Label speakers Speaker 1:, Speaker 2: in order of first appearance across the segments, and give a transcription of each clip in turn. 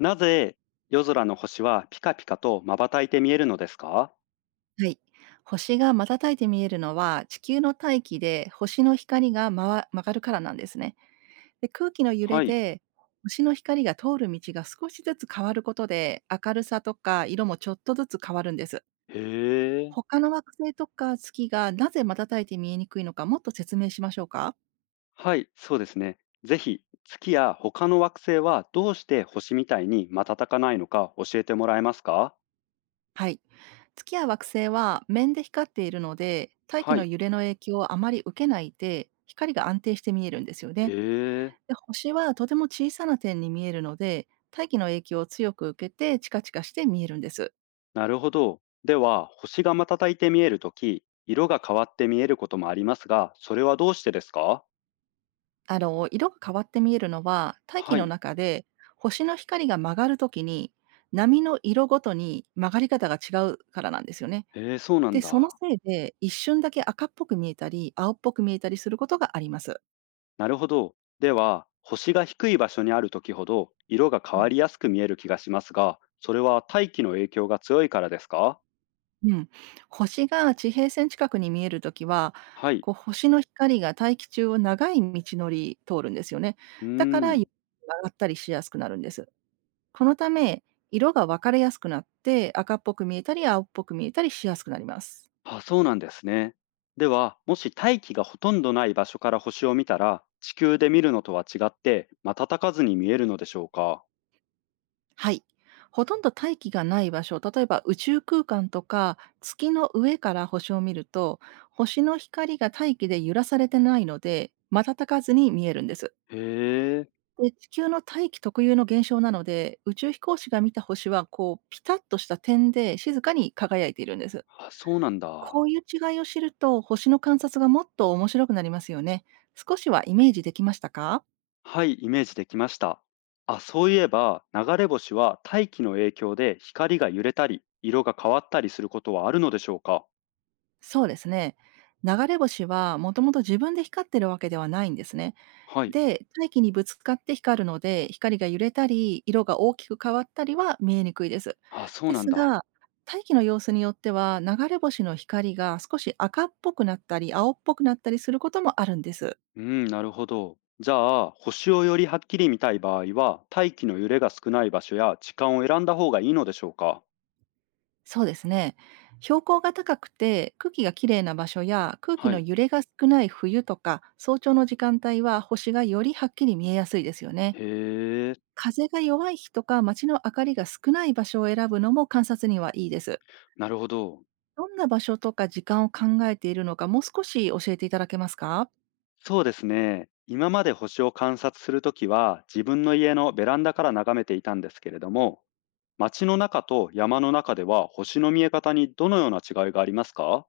Speaker 1: なぜ夜空の星はピカピカと瞬いて見えるのですか？
Speaker 2: はい。星が瞬いて見えるのは、地球の大気で星の光が曲がるからなんですね。で、空気の揺れ
Speaker 1: はい。
Speaker 2: で、星の光が通る道が少しずつ変わることで、明るさとか色もちょっとずつ変わるんです。
Speaker 1: へえ。
Speaker 2: 他の惑星とか月がなぜ瞬いて見えにくいのか、もっと説明しましょうか。
Speaker 1: はい、そうですね。ぜひ、月や他の惑星はどうして星みたいに瞬かないのか教えてもらえますか？
Speaker 2: はい。月や惑星は面で光っているので、大気
Speaker 1: は
Speaker 2: の
Speaker 1: い。
Speaker 2: 揺れの影響をあまり受けないで、光が安定して見えるんですよ
Speaker 1: へ
Speaker 2: ね。
Speaker 1: え。
Speaker 2: で、星はとても小さな点に見えるので、大気の影響を強く受けてチカチカして見えるんです。
Speaker 1: なるほど。では、星が瞬いて見えるとき、色が変わって見えることもありますが、それはどうしてですか？
Speaker 2: 色が変わって見えるのは、大
Speaker 1: は
Speaker 2: 気の
Speaker 1: い。
Speaker 2: 中で星の光が曲がるときに、波の色ごとに曲がり方が違うからなんですよね。
Speaker 1: へえ、そうなん
Speaker 2: で、その
Speaker 1: だ。
Speaker 2: せいで一瞬だけ赤っぽく見えたり、青っぽく見えたりすることがあります。
Speaker 1: なるほど。では、星が低い場所にある時ほど色が変わりやすく見える気がしますが、それは大気の影響が強いからですか？
Speaker 2: うん。星が地平線近くに見えるときは、
Speaker 1: はい。
Speaker 2: こう星の光が大気中を長い道のり通るんですよね。
Speaker 1: うー
Speaker 2: だから、
Speaker 1: ん。
Speaker 2: 曲がったりしやすくなるんです。このため、色が分かれやすくなって、赤っぽく見えたり青っぽく見えたりしやすくなります。
Speaker 1: あ、そうなんですね。では、もし大気がほとんどない場所から星を見たら、地球で見るのとは違って瞬かずに見えるのでしょうか？
Speaker 2: はい。ほとんど大気がない場所、例えば宇宙空間とか月の上から星を見ると、星の光が大気で揺らされてないので、瞬かずに見えるんです。
Speaker 1: へえ。
Speaker 2: で、地球の大気特有の現象なので、宇宙飛行士が見た星は、ピタッとした点で静かに輝いているんです。
Speaker 1: あ、そうなんだ。
Speaker 2: こういう違いを知ると、星の観察がもっと面白くなりますよね。少しはイメージできましたか？
Speaker 1: はい、イメージできました。あ、そういえば、流れ星は大気の影響で光が揺れたり、色が変わったりすることはあるのでしょうか？
Speaker 2: そうですね。流れ星はもともと自分で光ってるわけではないんですね。
Speaker 1: はい。
Speaker 2: で、大気にぶつかって光るので、光が揺れたり、色が大きく変わったりは見えにくいです。
Speaker 1: あ、そう
Speaker 2: で
Speaker 1: なん
Speaker 2: す
Speaker 1: だ。
Speaker 2: が、大気の様子によっては、流れ星の光が少し赤っぽくなったり、青っぽくなったりすることもあるんです。
Speaker 1: うん、なるほど。じゃあ、星をよりはっきり見たい場合は、大気の揺れが少ない場所や時間を選んだ方がいいのでしょうか？
Speaker 2: そうですね。標高が高くて空気がきれいな場所や空気
Speaker 1: は
Speaker 2: の
Speaker 1: い。
Speaker 2: 揺れが少ない冬とか早朝の時間帯は、星がよりはっきり見えやすいですよね。
Speaker 1: へえ、
Speaker 2: 風が弱い日とか街の明かりが少ない場所を選ぶのも、観察にはいいです。
Speaker 1: なるほど。
Speaker 2: どんな場所とか時間を考えているのか、もう少し教えていただけますか？
Speaker 1: そうですね。今まで星を観察するときは、自分の家のベランダから眺めていたんですけれども、街の中と山の中では星の見え方にどのような違いがありますか？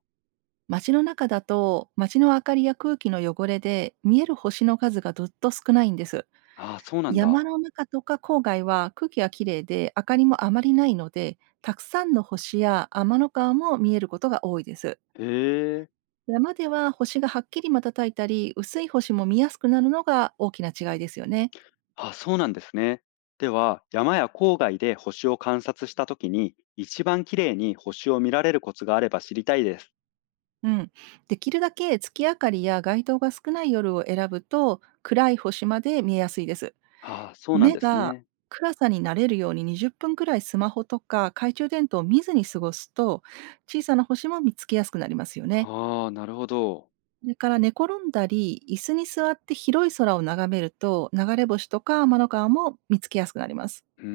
Speaker 2: 街の中だと、街の明かりや空気の汚れで、見える星の数がずっと少ないんです。
Speaker 1: ああ、そうなん
Speaker 2: 山
Speaker 1: だ。
Speaker 2: の中とか郊外は空気がきれいで、明かりもあまりないので、たくさんの星や天の川も見えることが多いです。
Speaker 1: へえ。
Speaker 2: 山では星がはっきり瞬いたり、薄い星も見やすくなるのが大きな違いですよね。
Speaker 1: あ、そうなんですね。では、山や郊外で星を観察したときに、一番綺麗に星を見られるコツがあれば知りたいです。
Speaker 2: うん、できるだけ月明かりや街灯が少ない夜を選ぶと、暗い星まで見えやすいです。
Speaker 1: ああ、そうなん
Speaker 2: 目
Speaker 1: です
Speaker 2: が
Speaker 1: ね。
Speaker 2: 暗さに慣れるように、20分くらいスマホとか懐中電灯を見ずに過ごすと、小さな星も見つけやすくなりますよね。
Speaker 1: ああ、なるほど。
Speaker 2: それから、寝転んだり椅子に座って広い空を眺めると、流れ星とか天の川も見つけやすくなります。
Speaker 1: うー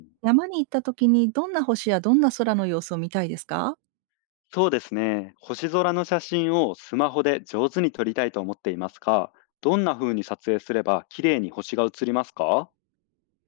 Speaker 1: ん。
Speaker 2: 山に行った時にどんな星やどんな空の様子を見たいですか？
Speaker 1: そうですね。星空の写真をスマホで上手に撮りたいと思っていますが、どんな風に撮影すれば綺麗に星が映りますか？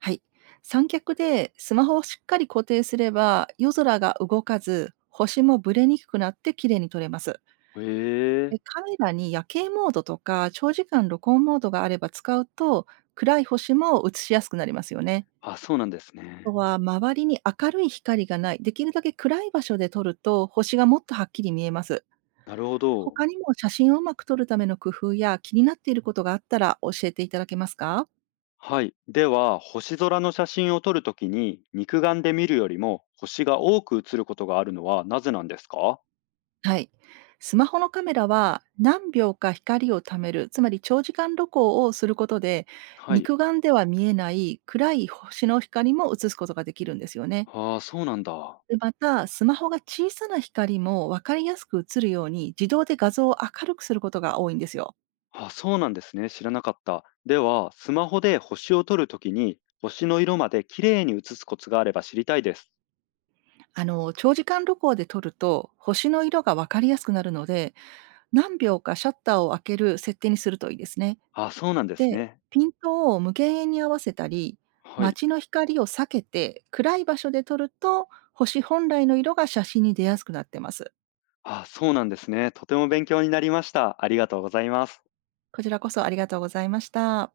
Speaker 2: はい。三脚でスマホをしっかり固定すれば、夜空が動かず、星もブレにくくなって綺麗に撮れます。
Speaker 1: へえ。
Speaker 2: で、カメラに夜景モードとか長時間録音モードがあれば使うと、暗い星も映しやすくなりますよね。
Speaker 1: あ、そうなんです
Speaker 2: あ
Speaker 1: ね。
Speaker 2: とは、周りに明るい光がない、できるだけ暗い場所で撮ると、星がもっとはっきり見えます。
Speaker 1: なるほど。
Speaker 2: 他にも写真をうまく撮るための工夫や気になっていることがあったら、教えていただけますか？
Speaker 1: はい。では、星空の写真を撮るときに、肉眼で見るよりも星が多く写ることがあるのはなぜなんですか？
Speaker 2: はい。スマホのカメラは何秒か光を貯める、つまり長時間露光をすることで、
Speaker 1: はい。
Speaker 2: 肉眼では見えない暗い星の光も映すことができるんですよね。
Speaker 1: ああ、そうなんだ。
Speaker 2: で、また、スマホが小さな光も分かりやすく映るように、自動で画像を明るくすることが多いんですよ。
Speaker 1: あそうなんですね。知らなかった。では、スマホで星を撮るときに、星の色まで綺麗に写すコツがあれば知りたいです。
Speaker 2: 長時間露光で撮ると、星の色が分かりやすくなるので、何秒かシャッターを開ける設定にするといいですね。
Speaker 1: あそうなんです
Speaker 2: で、
Speaker 1: ね。
Speaker 2: ピントを無限遠に合わせたり、
Speaker 1: はい。
Speaker 2: 街の光を避けて暗い場所で撮ると、星本来の色が写真に出やすくなってます。
Speaker 1: あそうなんですね。とても勉強になりました。ありがとうございます。
Speaker 2: こちらこそありがとうございました。